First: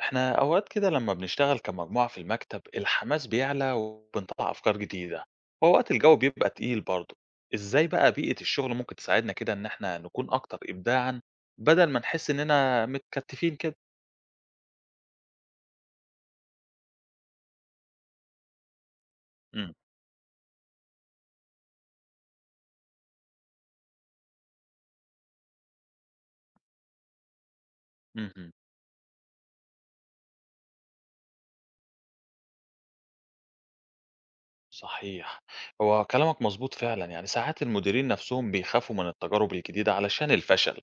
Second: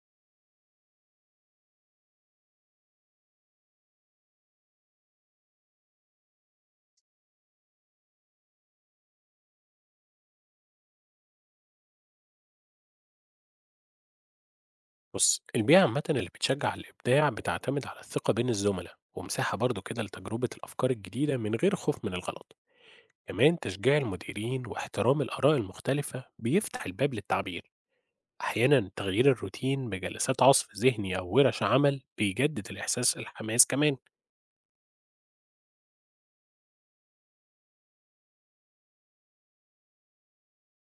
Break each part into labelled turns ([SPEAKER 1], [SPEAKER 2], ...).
[SPEAKER 1] احنا اوقات كده لما بنشتغل كمجموعة في المكتب الحماس بيعلى وبنطلع افكار جديدة، واوقات الجو بيبقى تقيل برضه. ازاي بقى بيئة الشغل ممكن تساعدنا كده ان احنا نكون اكتر ابداعا بدل ما نحس اننا متكتفين كده؟
[SPEAKER 2] بص، البيئة عامة اللي بتشجع الإبداع بتعتمد على الثقة بين الزملاء ومساحة
[SPEAKER 1] امم.
[SPEAKER 2] برضو كده لتجربة الأفكار الجديدة من غير خوف من الغلط. كمان تشجيع المديرين واحترام الآراء المختلفة بيفتح الباب للتعبير.
[SPEAKER 1] امم.
[SPEAKER 2] أحيانا تغيير الروتين بجلسات عصف ذهني أو ورش عمل بيجدد الإحساس الحماس كمان.
[SPEAKER 1] صحيح. هو كلامك مظبوط فعلا، يعني ساعات المديرين نفسهم بيخافوا من التجارب الجديدة علشان الفشل.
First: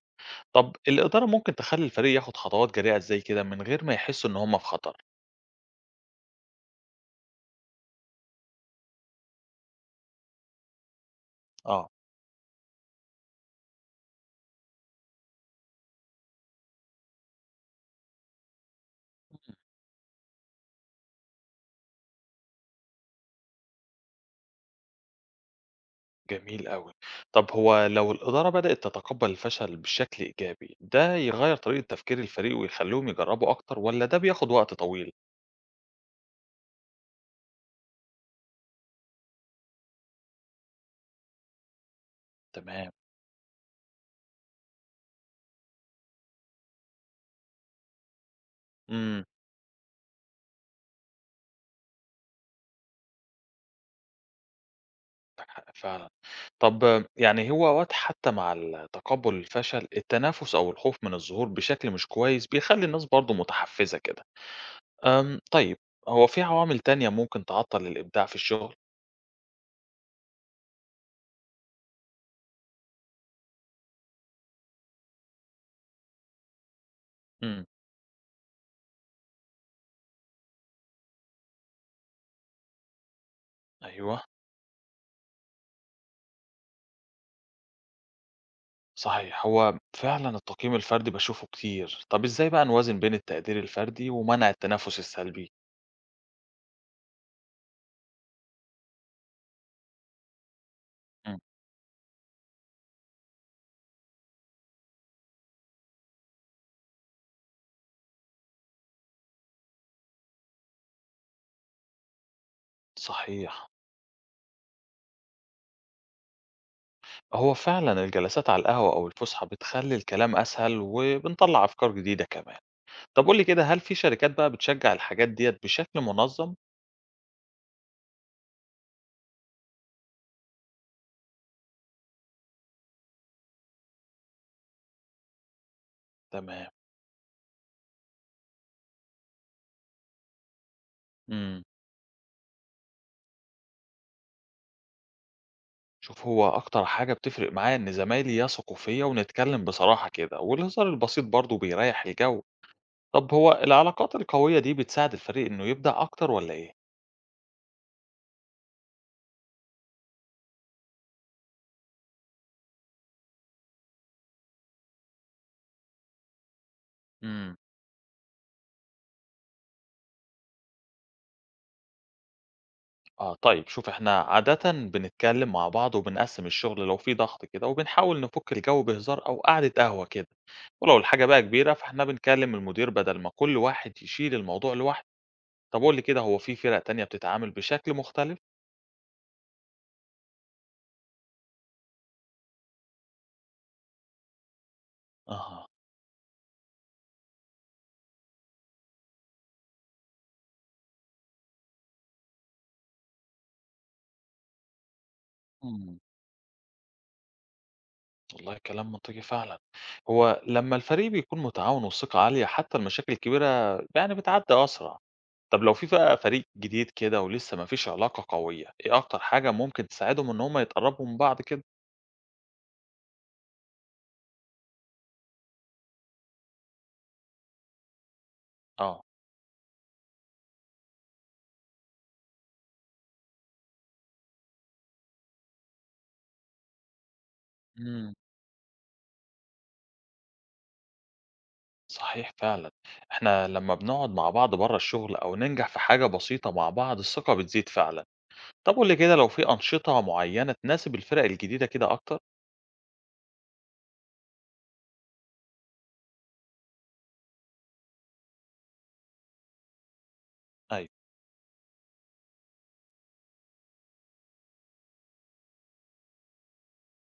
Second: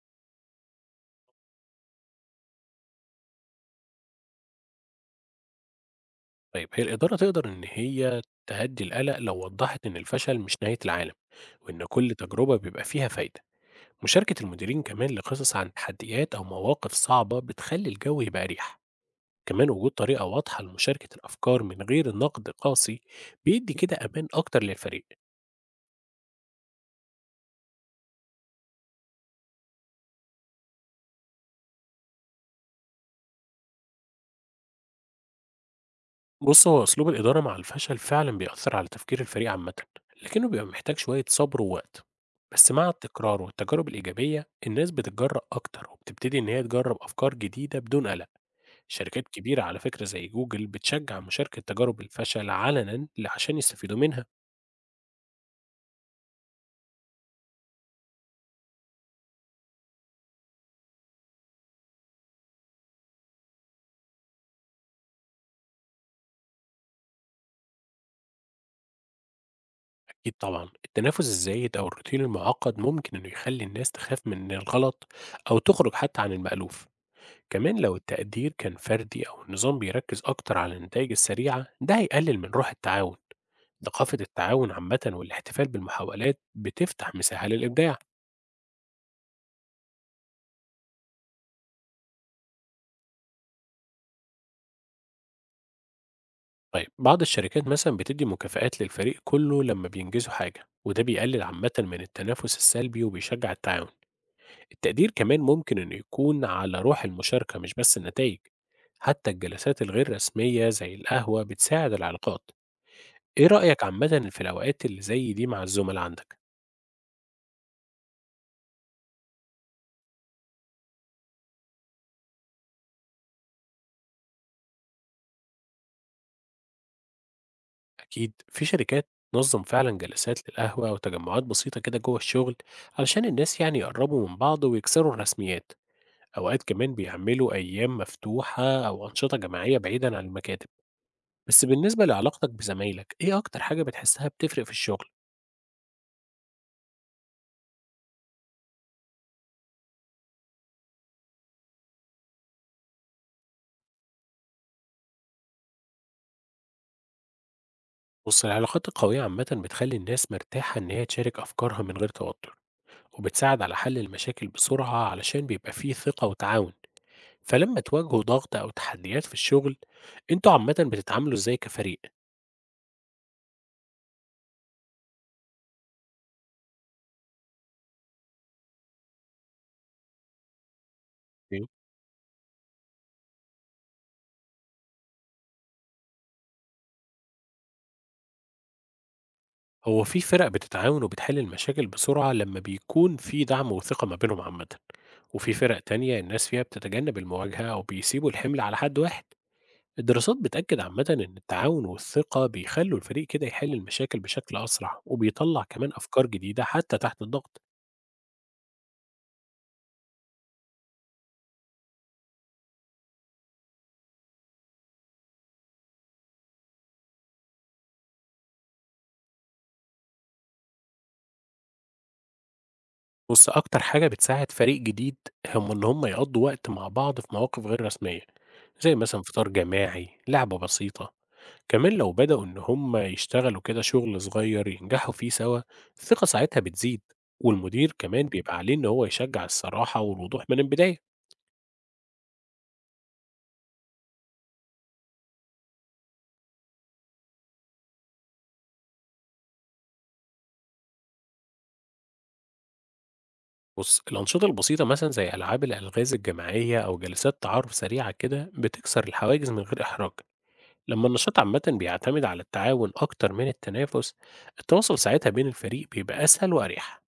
[SPEAKER 1] طب الإدارة ممكن تخلي الفريق ياخد خطوات جريئة ازاي كده من غير ما يحسوا ان هم في خطر؟
[SPEAKER 2] طيب، هي الإدارة تقدر إن هي تهدي القلق لو وضحت إن الفشل مش نهاية العالم، وإن
[SPEAKER 1] اه.
[SPEAKER 2] كل تجربة بيبقى فيها فايدة. مشاركة المديرين كمان لقصص عن تحديات أو مواقف صعبة بتخلي الجو يبقى أريح. كمان وجود طريقة واضحة لمشاركة الأفكار من غير النقد قاسي بيدي كده أمان أكتر للفريق.
[SPEAKER 1] جميل أوي. طب هو لو الإدارة بدأت تتقبّل الفشل بشكل إيجابي، ده يغيّر طريقة تفكير الفريق ويخلّيهم يجرّبوا أكتر والّا ده بياخد وقت طويل؟
[SPEAKER 2] بص، هو أسلوب الإدارة مع الفشل فعلا بيأثر على تفكير الفريق عامة، لكنه بيبقى محتاج شوية صبر ووقت. بس مع
[SPEAKER 1] تمام.
[SPEAKER 2] التكرار والتجارب الإيجابية الناس بتتجرأ أكتر وبتبتدي إن هي تجرب أفكار جديدة بدون قلق.
[SPEAKER 1] إمم.
[SPEAKER 2] شركات كبيرة على فكرة زي جوجل بتشجع مشاركة تجارب الفشل علنا عشان يستفيدوا منها.
[SPEAKER 1] عندك حق فعلًا. طب، يعني هو أوقات حتى مع تقبُّل الفشل، التنافس أو الخوف من الظهور بشكل مش كويس بيخلّي الناس برضه متحفّزة كده. طيب، هو في عوامل تانية ممكن تعطّل الإبداع في الشغل؟
[SPEAKER 2] أكيد طبعًا، التنافس الزايد أو الروتين المعقد ممكن إنه يخلي الناس تخاف من الغلط أو تخرج حتى عن المألوف.
[SPEAKER 1] إمم.
[SPEAKER 2] كمان لو التقدير كان فردي أو النظام بيركز أكتر على النتايج السريعة ده هيقلل من روح التعاون. ثقافة
[SPEAKER 1] أيوه.
[SPEAKER 2] التعاون عامةً والاحتفال بالمحاولات بتفتح مساحة للإبداع.
[SPEAKER 1] صحيح، هو فعلًا التقييم الفردي باشوفه كتير، طب إزاي بقى نوازن بين التقدير الفردي ومنع التنافس السلبي؟
[SPEAKER 2] طيب، بعض الشركات مثلًا بتدي مكافآت للفريق كله لما بينجزوا حاجة، وده
[SPEAKER 1] إمم.
[SPEAKER 2] بيقلل عامةً من التنافس السلبي وبيشجع التعاون. التقدير كمان ممكن إنه يكون على روح المشاركة مش بس النتائج. حتى الجلسات الغير رسمية زي القهوة بتساعد العلاقات. إيه
[SPEAKER 1] صحيح،
[SPEAKER 2] رأيك عامة في الأوقات اللي زي دي مع الزملاء عندك؟
[SPEAKER 1] هو فعلًا الجلسات على القهوة أو الفسحة بتخلّي الكلام أسهل وبنطلّع أفكار جديدة كمان. طب قُل لي كده، هل في شركات بقى بتشجع الحاجات ديّة بشكل منظم؟
[SPEAKER 2] أكيد في شركات تنظم فعلا جلسات للقهوة وتجمعات بسيطة كده جوه الشغل علشان الناس يعني يقربوا من بعض ويكسروا الرسميات. أوقات
[SPEAKER 1] تمام.
[SPEAKER 2] كمان بيعملوا أيام مفتوحة أو أنشطة جماعية بعيدا عن المكاتب.
[SPEAKER 1] إمم.
[SPEAKER 2] بس بالنسبة لعلاقتك بزمايلك، إيه أكتر حاجة بتحسها بتفرق في الشغل؟
[SPEAKER 1] شوف، هو أكتر حاجة بتفرق معايا إن زمايلي يثقوا فيّا ونتكلم بصراحة كده، والهزار البسيط برضه بيريّح الجو. طب هو العلاقات القوية دي بتساعد الفريق إنه يبدع أكتر والّا إيه؟
[SPEAKER 2] بص، العلاقات القوية عامة بتخلي الناس مرتاحة إن هي تشارك أفكارها من غير توتر، وبتساعد على حل المشاكل بسرعة علشان بيبقى فيه ثقة وتعاون.
[SPEAKER 1] إمم.
[SPEAKER 2] فلما تواجهوا ضغط أو تحديات في الشغل، انتوا عامة بتتعاملوا إزاي كفريق؟
[SPEAKER 1] آه طيب، شوف إحنا عادةً بنتكلم مع بعض وبنقسّم الشغل لو في ضغط كده، وبنحاول نفُك الجو بهزار أو قعدة قهوة كده، ولو الحاجة بقى
[SPEAKER 2] أوكي.
[SPEAKER 1] كبيرة فإحنا بنكلم المدير بدل ما كل واحد يشيل الموضوع لوحده. طب قُل لي كده، هو في فرق تانية بتتعامل بشكل مختلف؟
[SPEAKER 2] هو في فرق بتتعاون وبتحل المشاكل بسرعة لما بيكون في دعم وثقة ما بينهم عامة، وفي
[SPEAKER 1] أها.
[SPEAKER 2] فرق تانية الناس فيها بتتجنب المواجهة أو بيسيبوا الحمل على حد واحد. الدراسات بتأكد عامة إن التعاون والثقة بيخلوا الفريق كده يحل المشاكل بشكل أسرع وبيطلع كمان
[SPEAKER 1] إمم.
[SPEAKER 2] أفكار جديدة حتى تحت الضغط.
[SPEAKER 1] والله كلام منطقي فعلًا. هو لمّا الفريق بيكون متعاون والثقة عالية حتى المشاكل الكبيرة يعني بتعدّي أسرع. طب لو في بقى فريق جديد كده ولسه ما فيش علاقة قوية، إيه أكتر حاجة ممكن تساعدهم إن هم يتقربوا من بعض كده؟
[SPEAKER 2] بص، أكتر حاجة بتساعد فريق جديد هم إن هم يقضوا وقت مع بعض في مواقف غير رسمية، زي
[SPEAKER 1] آه.
[SPEAKER 2] مثلا فطار جماعي، لعبة بسيطة. كمان لو بدأوا إن هم يشتغلوا كده شغل صغير ينجحوا فيه سوا، الثقة ساعتها بتزيد. والمدير
[SPEAKER 1] إمم،
[SPEAKER 2] كمان بيبقى عليه إن هو يشجع الصراحة والوضوح من البداية.
[SPEAKER 1] صحيح فعلًا، إحنا لمّا بنقعد مع بعض برّه الشغل أو ننجح في حاجة بسيطة مع بعض الثقة بتزيد فعلًا. طب قُل لي كده، لو في أنشطة معيّنة تناسب الفرق الجديدة كده أكتر؟
[SPEAKER 2] بُص، الأنشطة البسيطة مثلًا زي ألعاب الألغاز الجماعية أو جلسات تعارف سريعة كده بتكسر الحواجز من غير إحراج.
[SPEAKER 1] أيوه.
[SPEAKER 2] لمّا النشاط عامةً بيعتمد على التعاون أكتر من التنافس، التواصل ساعتها بين الفريق بيبقى أسهل وأريح.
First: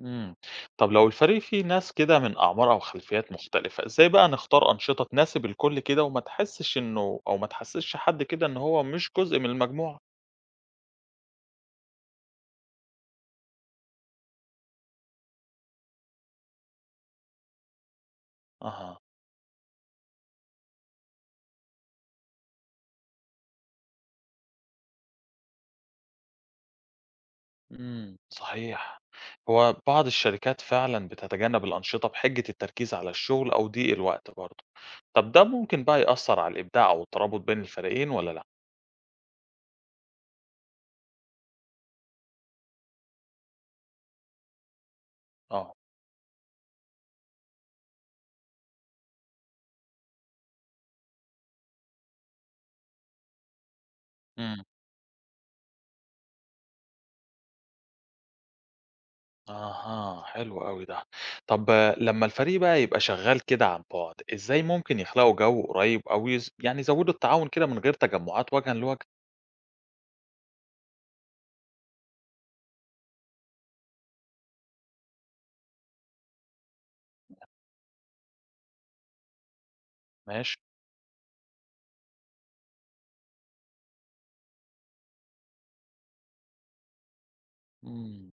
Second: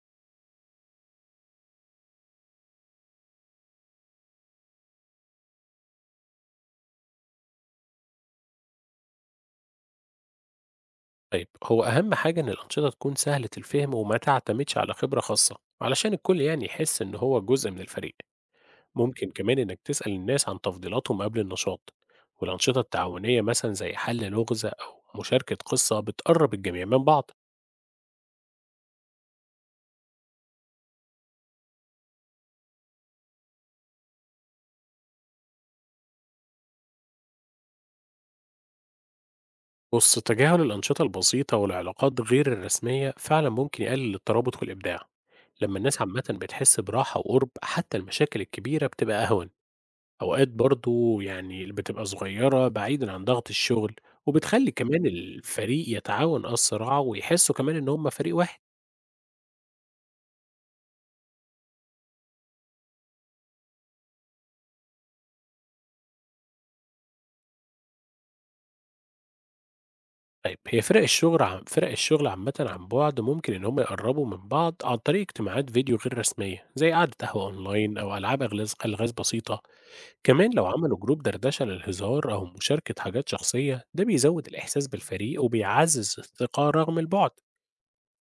[SPEAKER 1] إمم. طب لو الفريق فيه ناس كده من أعمار أو خلفيات مختلفة، إزاي بقى نختار أنشطة تناسب الكل كده وما تحسش إنه أو ما تحسسش حد كده إن هو مش جزء من المجموعة؟
[SPEAKER 2] طيب، هو أهم حاجة إن الأنشطة تكون سهلة الفهم وما تعتمدش على خبرة خاصة، علشان الكل يعني يحس إن هو جزء من الفريق.
[SPEAKER 1] أها.
[SPEAKER 2] ممكن كمان إنك تسأل الناس عن تفضيلاتهم قبل النشاط، والأنشطة التعاونية مثلًا زي حل لغز أو مشاركة قصة بتقرب الجميع من بعض.
[SPEAKER 1] إمم، صحيح. هو بعض الشركات فعلًا بتتجنب الأنشطة بحجة التركيز على الشغل أو ضيق الوقت برضه. طب ده ممكن بقى يأثّر على الإبداع أو الترابط بين الفريقين والّا لأ؟
[SPEAKER 2] بص، تجاهل الأنشطة البسيطة والعلاقات غير الرسمية فعلا ممكن يقلل الترابط والإبداع.
[SPEAKER 1] آه.
[SPEAKER 2] لما الناس عامة بتحس براحة وقرب حتى المشاكل الكبيرة بتبقى أهون. أوقات برضو يعني بتبقى صغيرة بعيدا عن ضغط الشغل،
[SPEAKER 1] إمم.
[SPEAKER 2] وبتخلي كمان الفريق يتعاون أسرع ويحسوا كمان إن هم فريق واحد.
[SPEAKER 1] أها، حلو أوي ده. طب آه، لمّا الفريق بقى يبقى شغّال كده عن بُعد، إزاي ممكن يخلقوا جو قريب أو يعني يزوّدوا التعاون كده من غير تجمُّعات وجهًا لوجه؟
[SPEAKER 2] طيب، هي فرق الشغل عامة عن بعد ممكن إن هم يقربوا من بعض عن طريق اجتماعات فيديو غير رسمية زي قعدة قهوة أونلاين أو ألعاب ألغاز بسيطة. كمان
[SPEAKER 1] ماشي.
[SPEAKER 2] لو عملوا جروب دردشة للهزار أو مشاركة حاجات شخصية ده بيزود الإحساس بالفريق وبيعزز الثقة رغم البعد.
[SPEAKER 1] إمم.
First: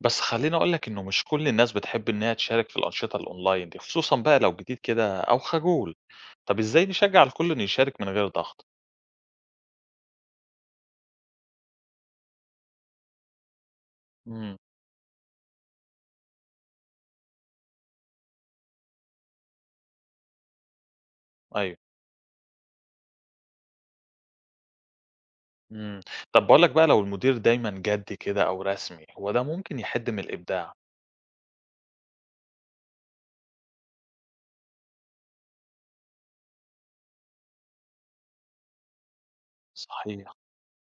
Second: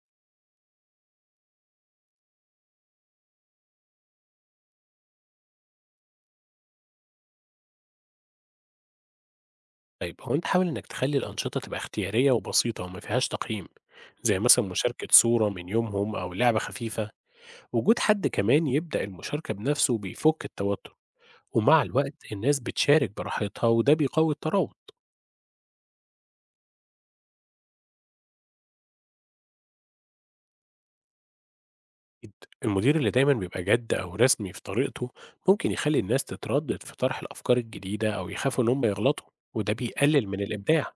[SPEAKER 1] بس خلّيني أقول لك إنه مش كل الناس بتحب إن هي تشارك في الأنشطة الأونلاين دي، خصوصًا بقى لو جديد كده أو خجول. طب إزاي نشجّع الكل إنه يشارك من غير ضغط؟
[SPEAKER 2] طيب، هو أنت حاول إنك تخلي الأنشطة تبقى اختيارية وبسيطة وما فيهاش تقييم، زي
[SPEAKER 1] إمم.
[SPEAKER 2] مثلا مشاركة صورة من يومهم أو لعبة خفيفة. وجود حد كمان يبدأ المشاركة بنفسه بيفك التوتر،
[SPEAKER 1] أيوه.
[SPEAKER 2] ومع الوقت الناس بتشارك براحتها وده بيقوي الترابط.
[SPEAKER 1] إمم. طب باقول لك بقى لو المدير دايمًا جدّي كده أو رسمي، هو ده ممكن يحد من الإبداع.
[SPEAKER 2] أكيد. المدير اللي دايما بيبقى جد أو رسمي في طريقته ممكن يخلي الناس تتردد في طرح الأفكار الجديدة أو يخافوا إن هم يغلطوا، وده بيقلل
[SPEAKER 1] صحيح.
[SPEAKER 2] من الإبداع.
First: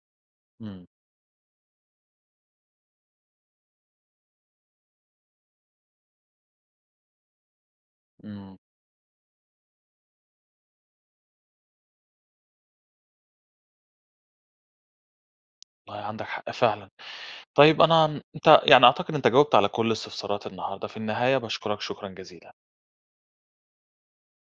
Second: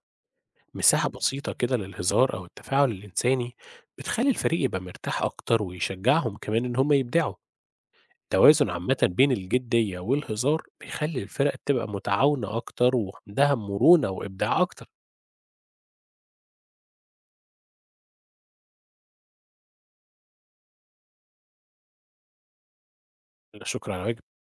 [SPEAKER 1] إمم.
[SPEAKER 2] مساحة بسيطة كده للهزار أو التفاعل الإنساني بتخلي الفريق يبقى مرتاح أكتر ويشجعهم كمان إن هم يبدعوا.
[SPEAKER 1] إمم.
[SPEAKER 2] التوازن عامة بين الجدية والهزار بيخلي الفرق تبقى متعاونة أكتر وعندها مرونة وإبداع أكتر.
[SPEAKER 1] والله عندك حق فعلًا. طيب أنت يعني أعتقد أنت جاوبت على كل استفساراتي النهارده، في النهاية باشكرك شكرًا جزيلًا.
[SPEAKER 2] لا، شكرا على واجب.